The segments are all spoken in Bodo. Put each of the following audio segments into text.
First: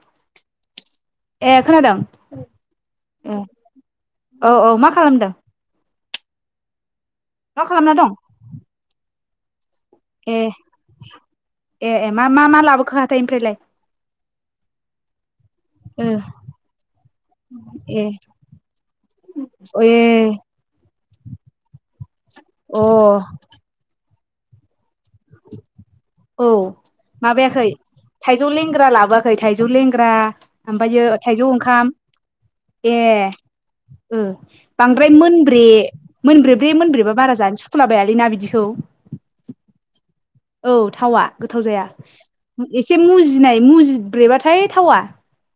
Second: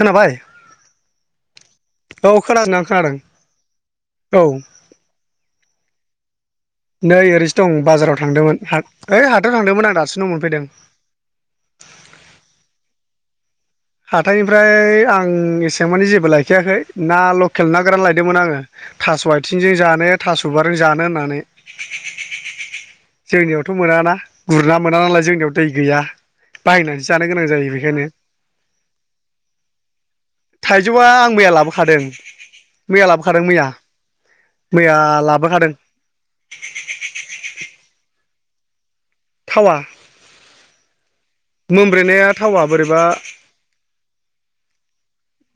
खोनाबाय? ए खोनादों औ खोनादों आं खोनादों उम औ औ मा खालामदों? नै ओरैसो मा दं खालामना बाजाराव थांदोमोन हा ओइ हाथाइयाव थांदोमोन आं। दासो न' ए मोनफैदों ए ए मा मा मा लाबोखो हाथाइनिफ्रायलाय? हाथाइनिफ्राय आं आं एसेबां ओ माने जेबो लायखायाखै ना लकेल ना गोरान ए लायदोमोन आङो थास' आइथिंजों ए जानो थास' बिबारजों जानो होननानै। अ जोंनियावथ' मोनाना। गुरना मोना नालाय जोंनियाव दै, गैया औ बायनानै जानो गोनां माबायाखै जायो बेखायनो। थाइजौ लेंग्रा लाबोयाखै थाइजौ लेंग्रा ओमफायो थाइजौआ आं थाइजौ मैया ओंखाम? लाबोखादों मैया लाबोखादों मैया। उम मैया बांद्राय मोनब्रे लाबोखादों मोनब्रेब्रे मोनब्रेबा बारा जानो सुखुलाबाया लै ना बिदिखौ। थावा। औ थावा। गोथाव जाया मोनब्रेनाया थावा एसे बोरैबा मुजिनाय मुजिब्रेबाथाइ थावा।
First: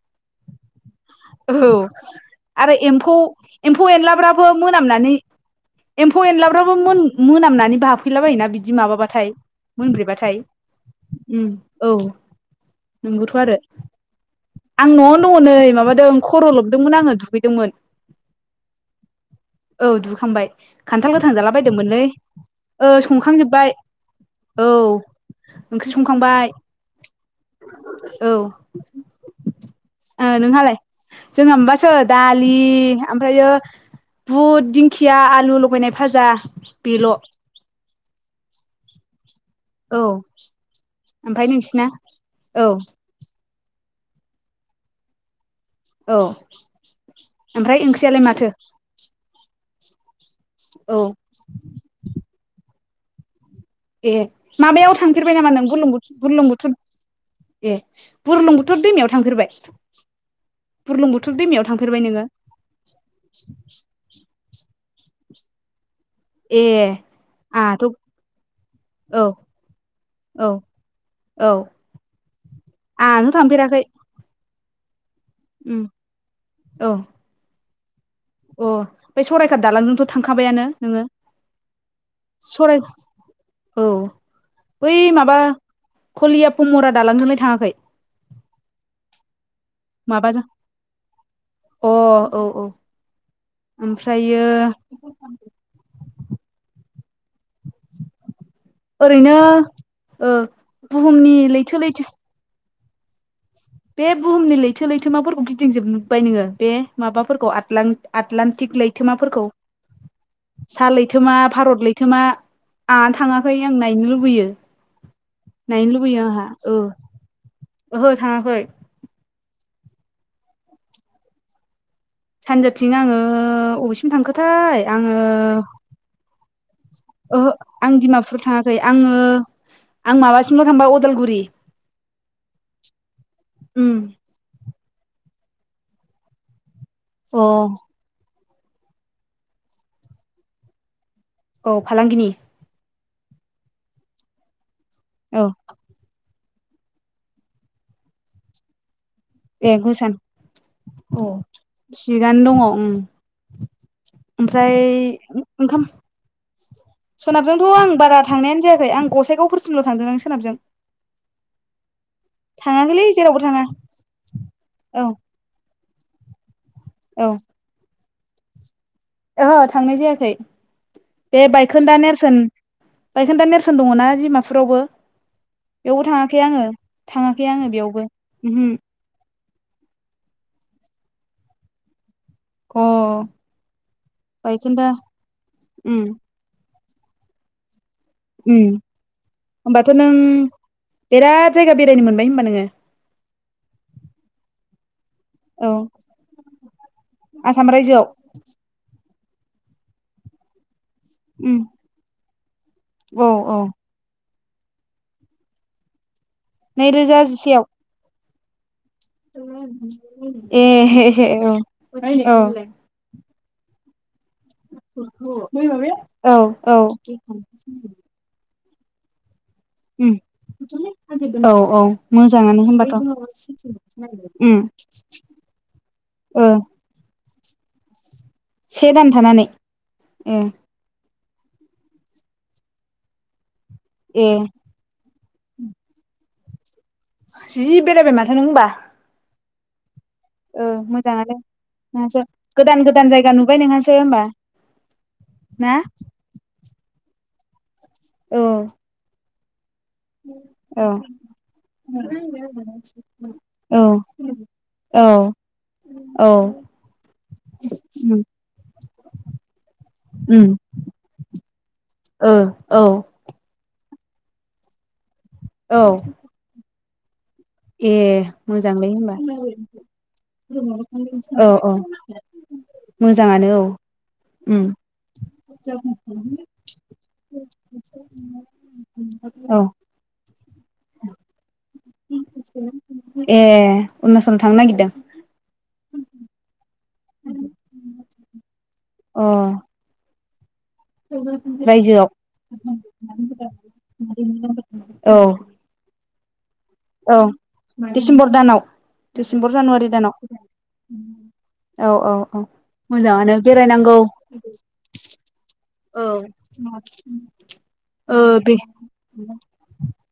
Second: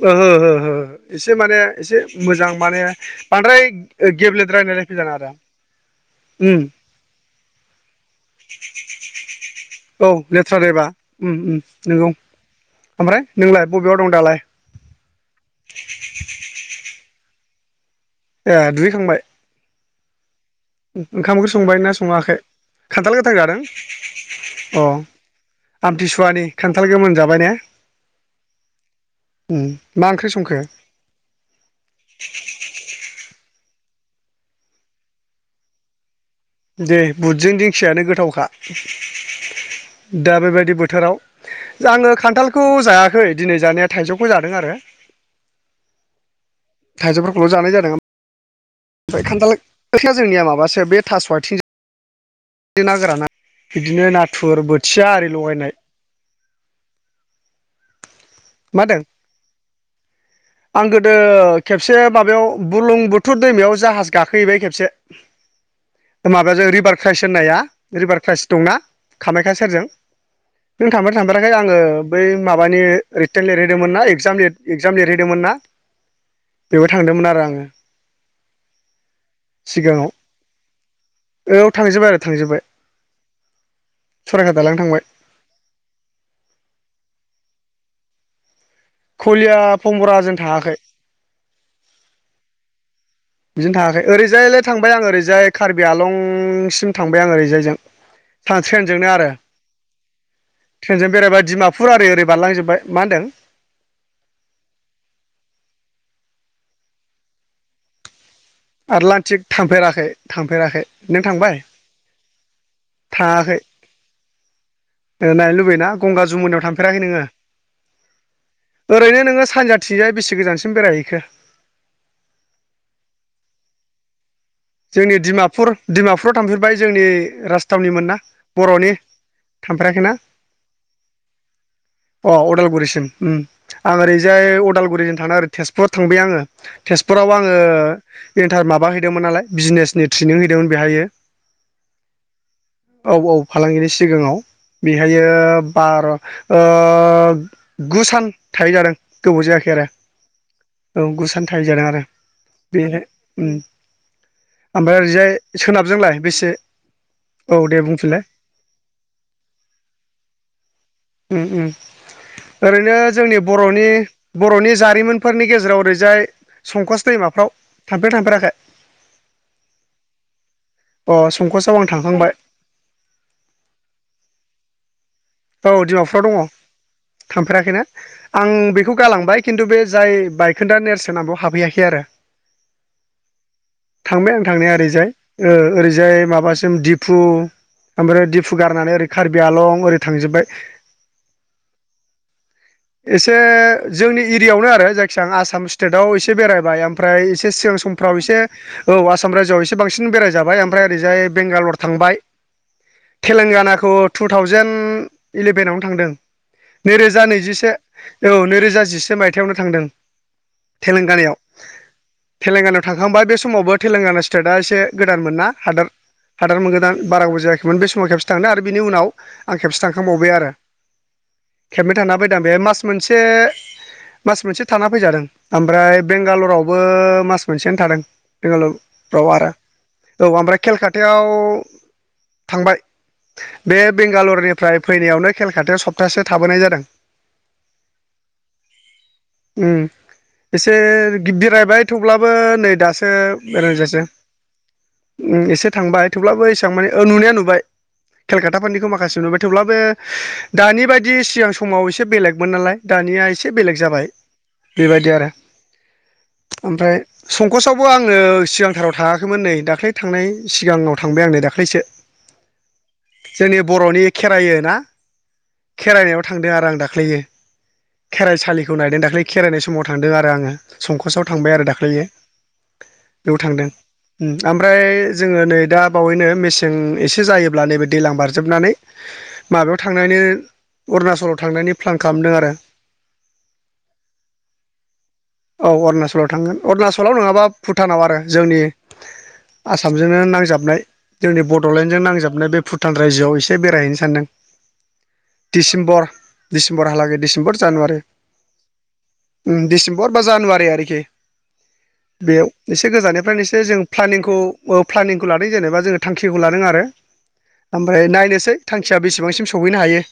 ओहो ओहो ओहो। एसे औ माने एसे मोजां आरो माने एम्फौ बांद्राय एम्फौ एनलाफ्राबो गेब्लेद्रायलायनायखो मोनामनानै जानाङादा। एम्फौ एनलाफ्राबो मोन-मोनामनानै बाफैला बायोना बिदि माबाबाथाय। औ मोनब्रेबाथाय लेथ्राद्रायबा उम औ नंगौ ओमफ्राय नंगौथ' आरो। नोंलाय बबेयाव दं दालाय आं न'वावनो दङ नै माबादों खर' लोबदोंमोन आङो दुगैदोंमोन। ए दुगैखांबाय? औ दुगैखांबाय खान्थाल गोथां ओंखाम ओंख्रि संबाय ना जालाबायदोंमोनलै सङाखै ओ खान्थाल गोथां जादों संखांजोबबाय औ। अ ओंख्रि आमथिसुवानि संखांबाय खान्थाल गोमोन जाबाय ने औ उम मा ओंख्रि संखो नोंहालाय जोंहा माबासो दालि ओमफ्रायो बुट दिंखिया आलु लगायनाय भाजा दे बेल' औ बुदजों दिंखियानो गोथावखा ओमफ्राय दा बेबायदि बोथोराव नोंसिना आङो औ खान्थालखौ जायाखै दिनै जानाया थाइजौखौ जादों आरो औ थाइजौ फोरखौल' जानाय ओमफ्राय जादों ओंख्रियालाय माथो खान्थाल खोया जोंनिया माबासो औ बे थासवाथिं ना गोराना बिदिनो ए नाथुर माबायाव बोथिया आरि थांफेरबाय नामा लगायनाय नों बुरलुंबुथुर ए बुरलुंबुथुर मा होनदों दैमायाव थांफेरबाय आं गोदो बुरलुंबुथुर दैमायाव थांफेरबाय खेबसे नोङो माबायाव बुलुं बुथुर दैमायाव जाहाज गान गाखोहैबाय खेबसे ए माबाजों रिभार क्राइस होननाया आंहाथ' रिभार क्राइस दंना औ कामाख्या सेरजों औ नों थांबायना थांफेराखाय औ आङो बै माबानि आंहानो रिटेर् थांफेराखै लिरहैदोंमोन ना एक्जाम लि एगजाम लिरहैदोंमोन ना उम बेवहाय औ थांदोंमोन आरो आङो अ बै सराइकाथ दालांजोंथ थांखाबायानो नोङो? थांजोबबाय आरो थांजोबबाय सराय औ बै माबा कलिया पमरा दालांदोंलाय थाङाखै? खलिया फमबराजों माबाजों थाङाखै अ औ औ बिजों थाङाखै ओमफ्रायो ओरैजायलाय थांबाय आं ओरैजाय कार्बि आलंसिम थांबाय आं ओरैजायजों था ट्रेनजोंनो आरो ओरैनो ओ ट्रेनजों बुहुमनि बेरायबाय लैथो डिमापुर लैथो आरि ओरै बारलांजोबबाय मा होनदों? बे बुहुमनि लैथो लैथोमाफोरखौ गिदिंजोबबाय नोङो बे माबाफोरखौ आदलां आद लान्टिक आटलान्टिक लैथोमाफोरखौ थांफेराखै थांफेराखै सा नों लैथोमा थांबाय भारत लैथोमा आंहा थाङाखै आं नायनो लुबैयो नायनो लुबैयोना लुबैयो गंगा आंहा जुमुनायाव औ थांफेराखै नोङो? ओहो थाङाखै ओरैनो नोङो सानजाथिंजाय बेसे गोजानसिम बेरायहैखो सानजाथिं आङो ओ अबेसिम थांखो? थाय आङो जोंनि डिमापुर डिमापुराव थांफेरबाय जोंनि ओहो आं राजथावनिमोन ना डिमापुर थाङाखै बर'नि आङो थांफेराखैना आं माबासिमल थांबाय अदालगुरि अ अदालगुरिसिम उम उम आं ओरैजाय अदाल गुरिजों थांना ओरै थेजपुराव थांबाय आङो तेजपुराव अ आङो एन्थार माब हैदोंमोन नालाय बिजनेसनि ट्रेनिं हैदोंमोन बेहायो औ फालांगिनि औ औ फालांगिनि सिगाङाव बेहायो औ बार ओ गु सान थाहै जादों गोबाव जायाखै ए आरो गुसान औ गुसान थाहै जादों आरो थिगानो दङ उम बेहाय उम ओमफ्राय ओरैजाय ओंखाम सोनाबजोंलाय बेस सोनाबजोंथ आं बारा थांनायानो जायाखै आं गसाइगावफोरसिमल थांदोंदां सोनाबजों उम उम ओरैनो थाङाखैलै जोंनि जेरावबो थाङा बरनि बरनि औ जारिमिनफोरनि गेजेराव ओरै जाय संकस दैमाफ्राव थांफेरदों ना थांफेराखै? ओह थांनाय जायाखै अ बे संकसआव आं बायखोन्दा थांखांबाय नेरसोन बायखोन्दा नेरसोन दङना दिमाफुरावबो? औ डिमाफुयाव दङ थाङाखै आङो थांफेराखैना बेयावबो आं उमहो बेखौ गालांबाय खिन्थु बे जाय बायखोन्दा नेरसोना बाव हाबहैयाखै आरो अ थांबाय आं थांनाया बायखोन्दा ओरैजाय ओ उम ओरैजाय माबासिम दिप दिफु ओमफ्राय दिफु गारनानै ओरै कार्बि आलं होमबाथ' ओरै उम थांजोब्बाय बिराद जायगा बेरायनो मोनबाय होनबा नोङो? एसे जोंनि एरियायावनो आरो जाय सिगां आसाम औ स्टेटाव एसे बेरायबाय ओमफ्राय एसे आसाम सिगां रायजोआव समफ्राव एसे औ साम रायजोआव एसे बांसिन बेराय जाबाय ओमफ्राय ओरैजाय उम बेंगालर थांबाय औ औ थेलेंगानाखौ टु थावजेेन इलेभेनावनो थांदों। नै रोजा नैरोजा जिसेयाव? नैजिसे औ नैरोजा जिसे मायथायाव नों थांदों ए तेलेंगानायाव औ औ तेलेंगानायाव थांखांबाय बे स समावबोे थेलेंगाना स्टेटआ एसे गोदानमोन ना हादोर औ हादोर औ गोदान बारा गोबाव जायाखैमोन बे समाव खेबसे थांदों आरो बिनि उनाव आं खेबसे उम थांखबावबाय आरो औ औ खेबनै थांना बै आं‌ बेहाय मोजाङानो मास होनबाथ' मोनसे मास उम मोनसे थाना फैजादों ओमफ्राय ओ बेंगालरावबो मास मोनसेनो थादों से दान बेगालरफ्राव थानानै आरो औ ए आमफ्राय केलकातायाव अ थांबाय बे ए बेंगालरनिफ्राय फैनायावनो केलकातायाव सप्तासे थाबोनाय जादों। जि बेरायबाय माथो नों होमबा। उम ओ एसे मोजाङानो गिददिरायबाय नोंहासो थेवब्लाबो नै गोदान गोदान दासो जायगा नुबाय नोंहासो बेरायजासै होमबा उम एसे ना थांबाय थेवब्लाबो ए माने ओ नुनाया नुबाय औ केलकाताफोरनिखौ माखासे नुबाय थेवब्लाबो दानि औ बायदि सिगां समाव एसे बेलेगमोन नालाय दानिया एसे बेलेग औ जाबाय औ बेबायदि आरो औ ओमफ्राय संकसआवबो आङो उम सिगांथाराव थाङाखैमोन नै दाख्लै थांनाय उम सिगाङाव थांबाय आंनो दा दाख्लैसो। ओ औ जोंनि बर'नि खेरायो ना औ खेरायनायाव थांदों आरो आं दाख्लैयो। ए खेराइसालिखौ मोजांलै नायदों होमबा दाख्लै खेराइनाय समाव थांदों आरो आङो संकसआव औ थांबाय आरो औ दाख्लैयो। मोजाङानो औ। ओम उम ओमफ्राय जोङो नै दा बावैनो मेसें एसे जायोब्ला नैबे दैलां बारजोबनानै औ माबायाव थांनानै अरुणाचलाव थांनानै ए अरुनाचलाव थांनो नागिरदों। औ अरुणाचलाव थांगोन अरुणाचलाव नङाबा भुटानाव आरो जोंनि अ आसामजों नो नांजाबनाय जोंनि बड'लेण्डजों रायजोआव नांजाबनाय बे भुटान रायजोआव एसे बेरायहैनो सानदों औ दिसिम बर दिडिसेम्बरहालागै औ डिसेमबर जानुवारि डिसेम्बर दानाव डिसेम्बर उम जानुवारि दानाव डिसेम्बर बा जानुवारि आरोखि औ औ औ बेयाव एसे मोजाङानो गोजाननिफ्रायनो एसे जों बेरायनांगौ प्लानिंखौ प्लानिंखौ लादों जेनेबा जोङो थांखिखौ ला [unintelligible] ओमफ्राय ओ बे नायनोसै थांखिया बेसेबांसिम सहैनो हायो।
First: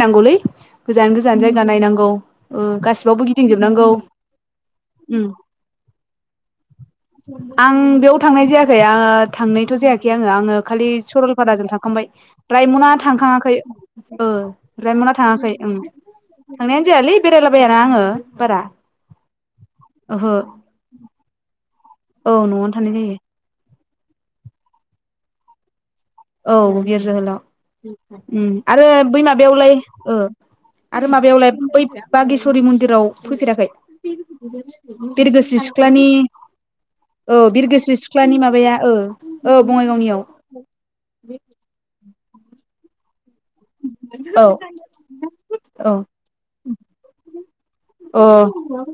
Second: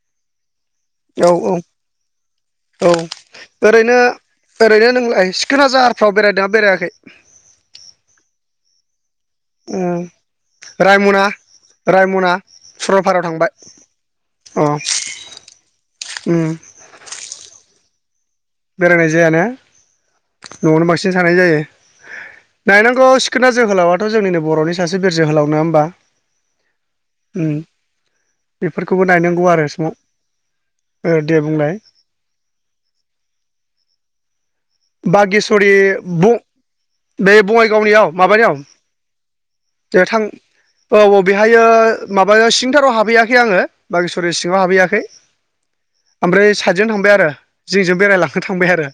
नायनांगौैलै गोजान औ गोजान जायगा नायनांगौ औ गासिबावबो गिदिंजोबनांगौ। ओरैनो ओरैनो उम नोंलाय सिखोना जाहारफ्राव बेरायदोंना बेरायाखै आं बेयाव थांनाय जायाखै आङो थांनायथ' जायाखै आङो आङो खालि रायमना सरलपाराजों थांखांबाय रायमना रायमना सरलपारायाव थांबाय थांखाङाखै ओ अ ओमफ्राय मोना थाङाखै ओं उम थांनायानो जायालै बेरायलाबायाना आङो। बारा बेरायनाय जायाना ओहो न'आवनो बांसिन थानाय जायो। औ न'आवनो थानाय नायनांगौ जायो सिखोना जोहोलावथ' जोंनिनो बर'नि सासे बिर जोहोलाव नङा होमबा। औ बिर उम जोहोलाव उम आरो बेफोरखौबो बै नायनांगौ आरो माबायावलाय समाव ओ ओ आरो दे माबायावलाय बुंलाय बै बागेस्वरि मन्दिराव फैफेराखै? बिरगोस्रि बागेस्वरि सिुख्लानि ब बे औ बिरगोस्रि बङाइगावनियाव सिख्लानि माबानियाव माबाया ओ औ जे थां बङाइगावनियाव। औ औ बेहायो माबा सिंथाराव हाबहैयाखै आङो बागेसरि औ सिङाव हाबहैयाखै औ आमफ्राय साइदजों थांबाय आरो जोंजों औ बेरायलाखो थांबाय आरो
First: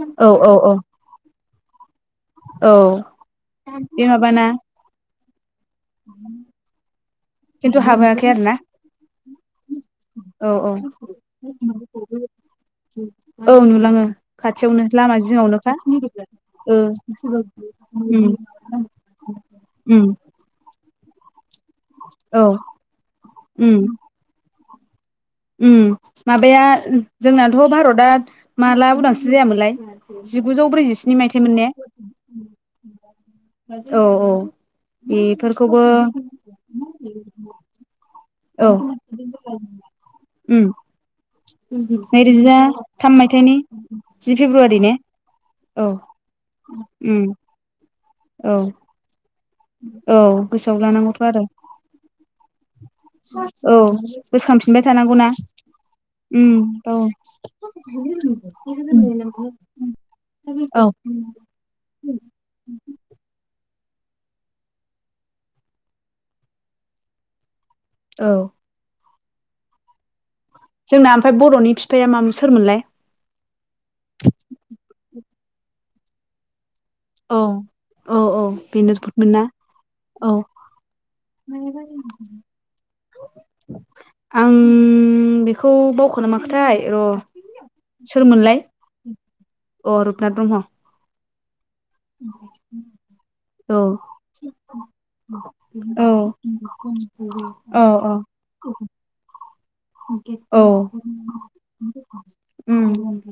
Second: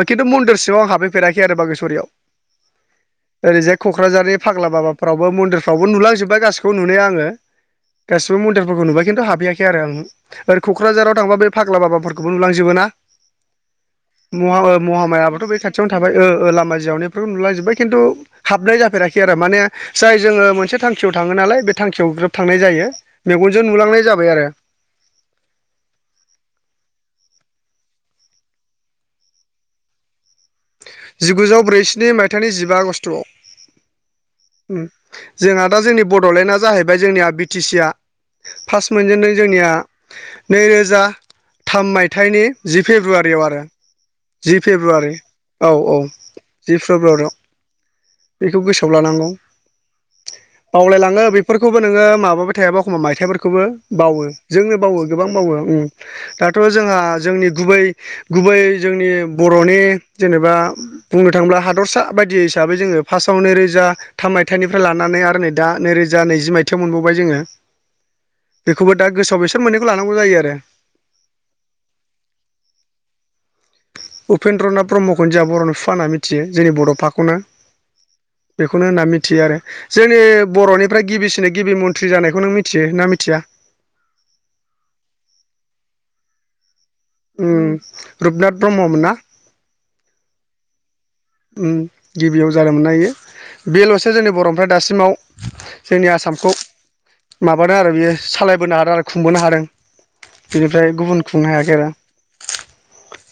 मा केनतु औ औ मनदिर औ सिंआव हाबैफेराखै आरो बागेस'रियाव । औ ओरैजाय बे क'क्राझारनि माबाना फाग्ला बाबाफ्रावबो मन्दिरफ्रावबो नुलांजोब्बाय गासिखौ नुनाया आङो । खिन्थु हाबोआखै गासिबो आरो ना मन्दिरफोरखौ नुबाय खिन्थु हाबहैयाखै आरो आं औ ओरै औ क'क्राझाराव थांबा बे फाग्ला बाबाफोरखौबो नुलांजोबोना औ नुलाङो म'आयो खाथियावनो लामा महामायाबोथ' जिङावनोखा थाबाय ओ ओ लामा जिवनो फ्रुम नुलाजोब्बाय खिन्थु उम हाबनाय जाफेराखै आरो माने उम जाय जोङो मोनसे थांखियाव थाङो नालाय बे थांखियाव ग्रोब औ थांनाय जायो मेगनजों उम नुलांनाय जाबाय आरो । उम माबाया जोंनाथ' भारतआ माला उदांस्रि जायामोनलाय? जिगुजौ ब्रैजिस्नि मायथाइमोन जिगुजौ ने ब्रैजिस्नि मायथाइनि जिबा आगष्ट'आव औ औ । जोंहा दा जोंनि बड'लेण्डआ जाहैबाय जोंनिया बि टि सि आ औ फार्स्ट मोनजेनदों जोंनिया उम नैरोजा थाम मायथाइनि नैरोजा जि थाम फेब्रुवारियाव मायथाइनि आरो जि फेब्रुवारि औ औ । जि उम फेब्रुवारियाव औ बेखौ गोसोआव लानांगौ । औ गोसोआव लानांगौथ' बावलायलाङो आरो बेफोरखौबो नोङो माबाबाय थायाबा एखमबा मायथाइफोरखौबो औ बावो ‌। जोंनो गोसोखांफिनबाय बावो थानांगौना गोबां बावो उम उम दाथ' औ जोंहा जोंनि गुबै गुबै जोंनि बर'नि जेनेबा औ बुंनो थाङोब्ला हादरसा बायदि हिसाबै जोङो फार्स्टआव नै रोजा थाम मायथाइनिफ्राय लानानै आरो नै दा नैरोजा नैजि मायथाइयाव मोनबावबाय जोङो । औ । दा गोसोआव बेसोर मोननैखौ लानांगौ जायो आरो । जोंना ओमफाय बर'नि बिफाया मामोन सोरमोनलाय? खुनदिया बर'नि बिफा होनना मिथियो जोंनि बड'फाखौनो औ औ बे खौनो होनना बेनोमोन ना मिथियो आरो जोंनि औ बर'निफ्राय गिबिसिनो गिबि मन्थ्रि जानायखौ नों मिथियोा मिथिया? आं बेखौ बावखो ना मा र' उम रुपनाथ सोरमोनलाय ब्रह्ममोन ना अ रुपनाथ ब्रह्म । उम गिबियाव जादोमोनना इयो । औ बेल'सो जोंनि बर'निफ्रा दासिमाव औ जोंनि आसामखौ माबादों औ आरो बियो औ लायबोनो हादों आरो खुंबोनो हादों । औ उम ।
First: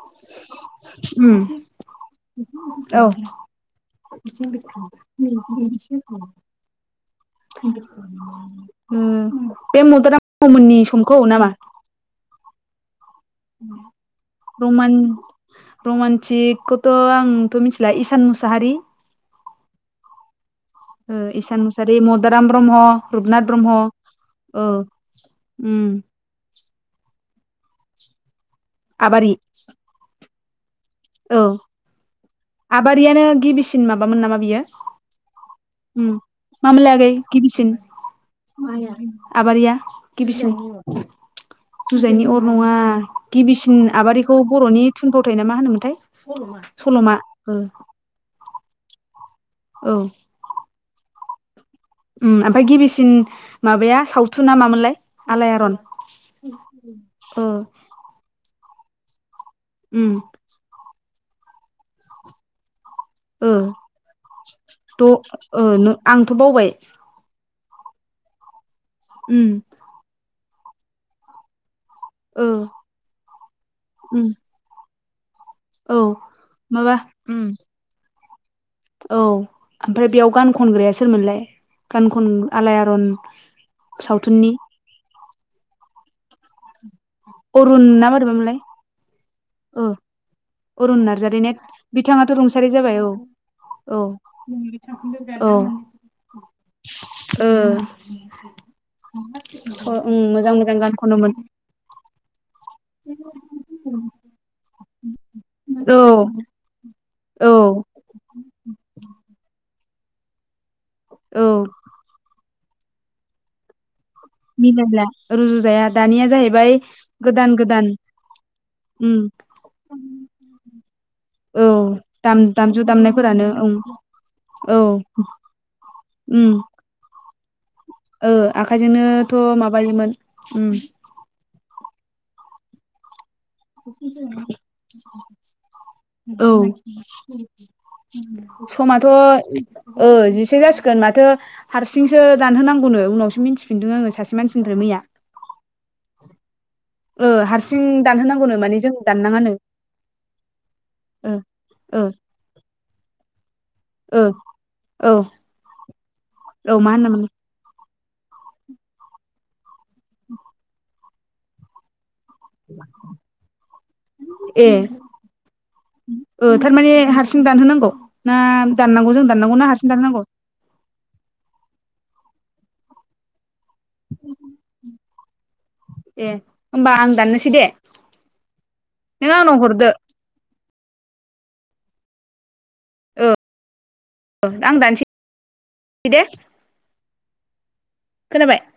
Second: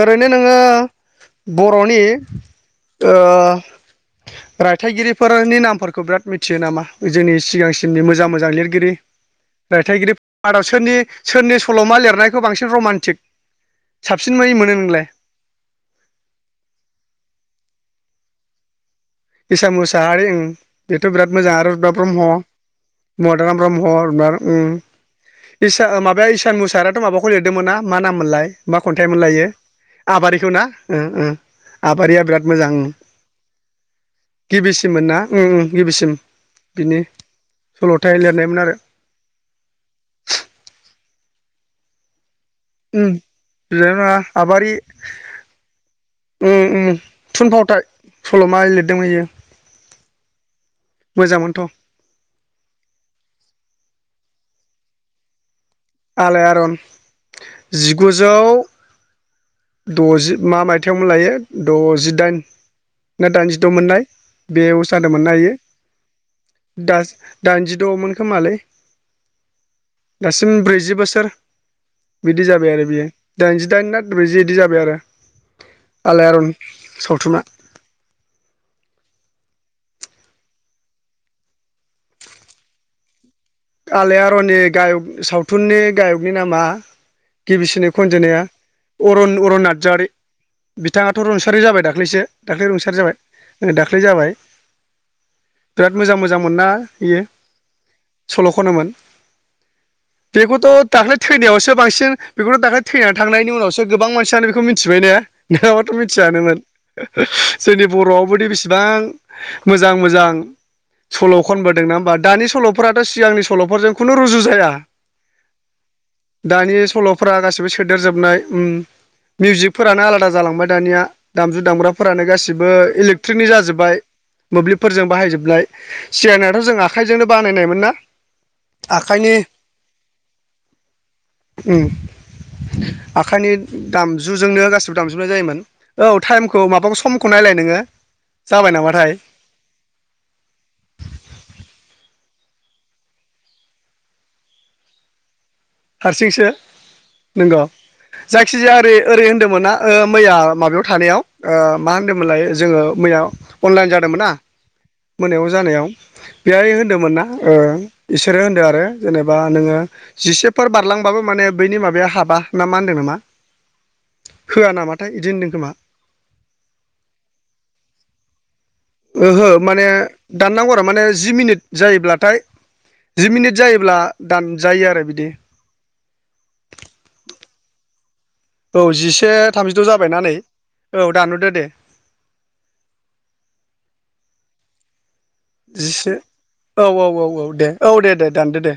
ओरैनो नोङो बर'नि औ ओ रायथाइगिरिफोरोनि नामफोरखौ बिराद मिथियो नामा जोंनि सिगांसिमनि मोजां मोजां लिरगिरि? बे रायथाइगिरि मदाराम मादाव ब्रह्ममोननि सोरनि समखौ सोरनि सल'मा लिरनायखौ बांसिन रमान्टिक साबसिनै मोनो नोंलाय रमान-रमान्टिक थ' आंथ' मिथिला इसान मुसाहारि । इसान मुसाहारि ओं बेथ' बिराद मोजां इसान आरो रुपथ मुसारि ब्रह्म, मदाराम रुपनाथ मदाराम ब्रह्म औ बार उम उम इसा माबाया इसान मुसाहारियाथ' माबाखौ लेरदोंमोन ना मा नाम मोनलाय मा खन्थाइ आबारि मोनलायो आबारिखौ ना? ओ ओ औ आबारिया बिराद मोजां ओ ‌ आबारियानो गिबिसिन माबामोन नामा गिबिसिनमोनना उम उम गिबिसिम । मा मोनलाय आगै गिबिसिन आरो आबारिया गिसिन जुजायनि अ नङा ओम गिबिसिन बिनानावा आबारिखौ बर'नि थुनफावथाय ना मा होनोमोनथाय! उम उम सल'मा ओ थुनफावथाय सल'मा लिरदों इयो । औ । मोजांमोनथ' । उम ओमफाय गिबिसिन माबाया सावथुनना मामोनलाय? आलाय आरन । आलाय आरन जिगुजौ उम द'जि मा मायथायावमोन लायो द'जिदाइन ना ओ दाइनजिद' मोननाय बेयाव द' जादोंमोन ना इयो ओ आंथ' बावबाय दा दाइनजि दङमोन खोमालै उम दासिम ब्रैजि बोसोर बिदि ओ जाबाय आरो बियो दाइनजि दाइन ना उम ब्रैजि बिदि जाबाय आरो औ आलायारन माबा उम सावथुना औ ओमफ्राय बेयाव गान खनग्राया सोरमोनलाय गान खन आलाय आरन आलाय आरननि गायक सावथुननि गायकनि नामा अरुन गिबिसिन ना खनजेननाया मारैबामोनलाय अरन अरन ओ नारजारी अरुन बिथाङाथ' नार्जारि ने रुंसारि जाबाय दाख्लैसो बिथाङाथ' दाख्लै रुंसारि औ जाबाय। ओ औ दाख्लै जाबाय औ ओ उम बिराद मोजां मोजांमोन ना इयो सल' खनोमोन मोजां बेखौथ' मोजां गान दाख्लै खनोमोन थैनायावसो बांसिन बेखौनो दाख्लै थैनानै थांनायनि उनावसो गोबां मानसियानो बेखौ मिथिबाय ने नोंङाबाथ' औ मिथियानोमोन। औ जोंनि बर'आवबोदि बेसेबां मोजां मोजां सल' औ खनबोदों ना होमबा दानि सल'फोराथ' सिगांनि सल'फोरजों खुनु रुजु जाया मिलायला रुजुजाया दानिया जाहैबाय दानि सल'फोरा गोदान गासिबो गोदान सोदेरजोबनाय ओम । उम मिउजिकफोरानो आलादा जालांबाय दानिया दामजु औ दामग्राफोरानो दाम गासिबो दामजु इलेक्ट्रिकनि दामनायफोरानो ओं जाजोब्बाय। औ मोब्लिबफोरजों बाहायजोबलाय उम सिगांनयाथ' जों आखायजोंनो। ओ आखाइजोंनोथ' माबायोमोन ओम। [inaudible] आखाइनि दामजुजोंनो गासिबो दामजोबनाय जायोमोन औ टाइमखौ माबाखौ समखौ नायलाय नोङो जाबाय समाथ' नामाथाय ओ जिसे जासिगोन माथो हारसिं सो दानहोनांगौनो उनावसो मिथिफिनदों आङो सासे मानसिनिफ्राय मैया। हारसिंसो ओ नंगौ हारसिं दानहोनांगौनो जायखिजाया माने जों ओरै ओरै दाननाङानो होनदोंमोन ना ओ मैया माबायाव थानायाव ओ। मा होनदोंमोनलाय? जोङो मैया अनलाइन जादोंमोन ओ ना। औ मोनायाव जानायाव बेहाय औ मा होनदोंमोन होनोमोन ना ओ। इसोरो होनदों आरो जेनेबा नोङो जिसेफोर बारलांबाबो माने बैनि माबाया हाब बा ना मा होनदों नामा? ए होआ नामाथाय बिदि होनदों खोमा ओ थारमाने हारसिं दानहोनांगौ ना? दाननांगौ जों ओहो दाननांगौ ना माने हारसिं दाननांगौ दाननांगौ आरो माने जि मिनिट जायोब्लाथाय जि मिनिट जायो। अब्ला दानजायो आरो बिदि ए होमबा आं दाननोसै दे। औ जिसे नों आंनाव थामजिद' हरदो जाबायना नै औ दानहरदो दे। औ औ आं दानसै। जिसे दे औ औ औ औ दे औ दे दे खोनाबाय दानदो दे।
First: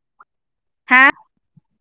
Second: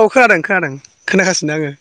औ खोनादों खोनादों हा खोनागासिनो आङो।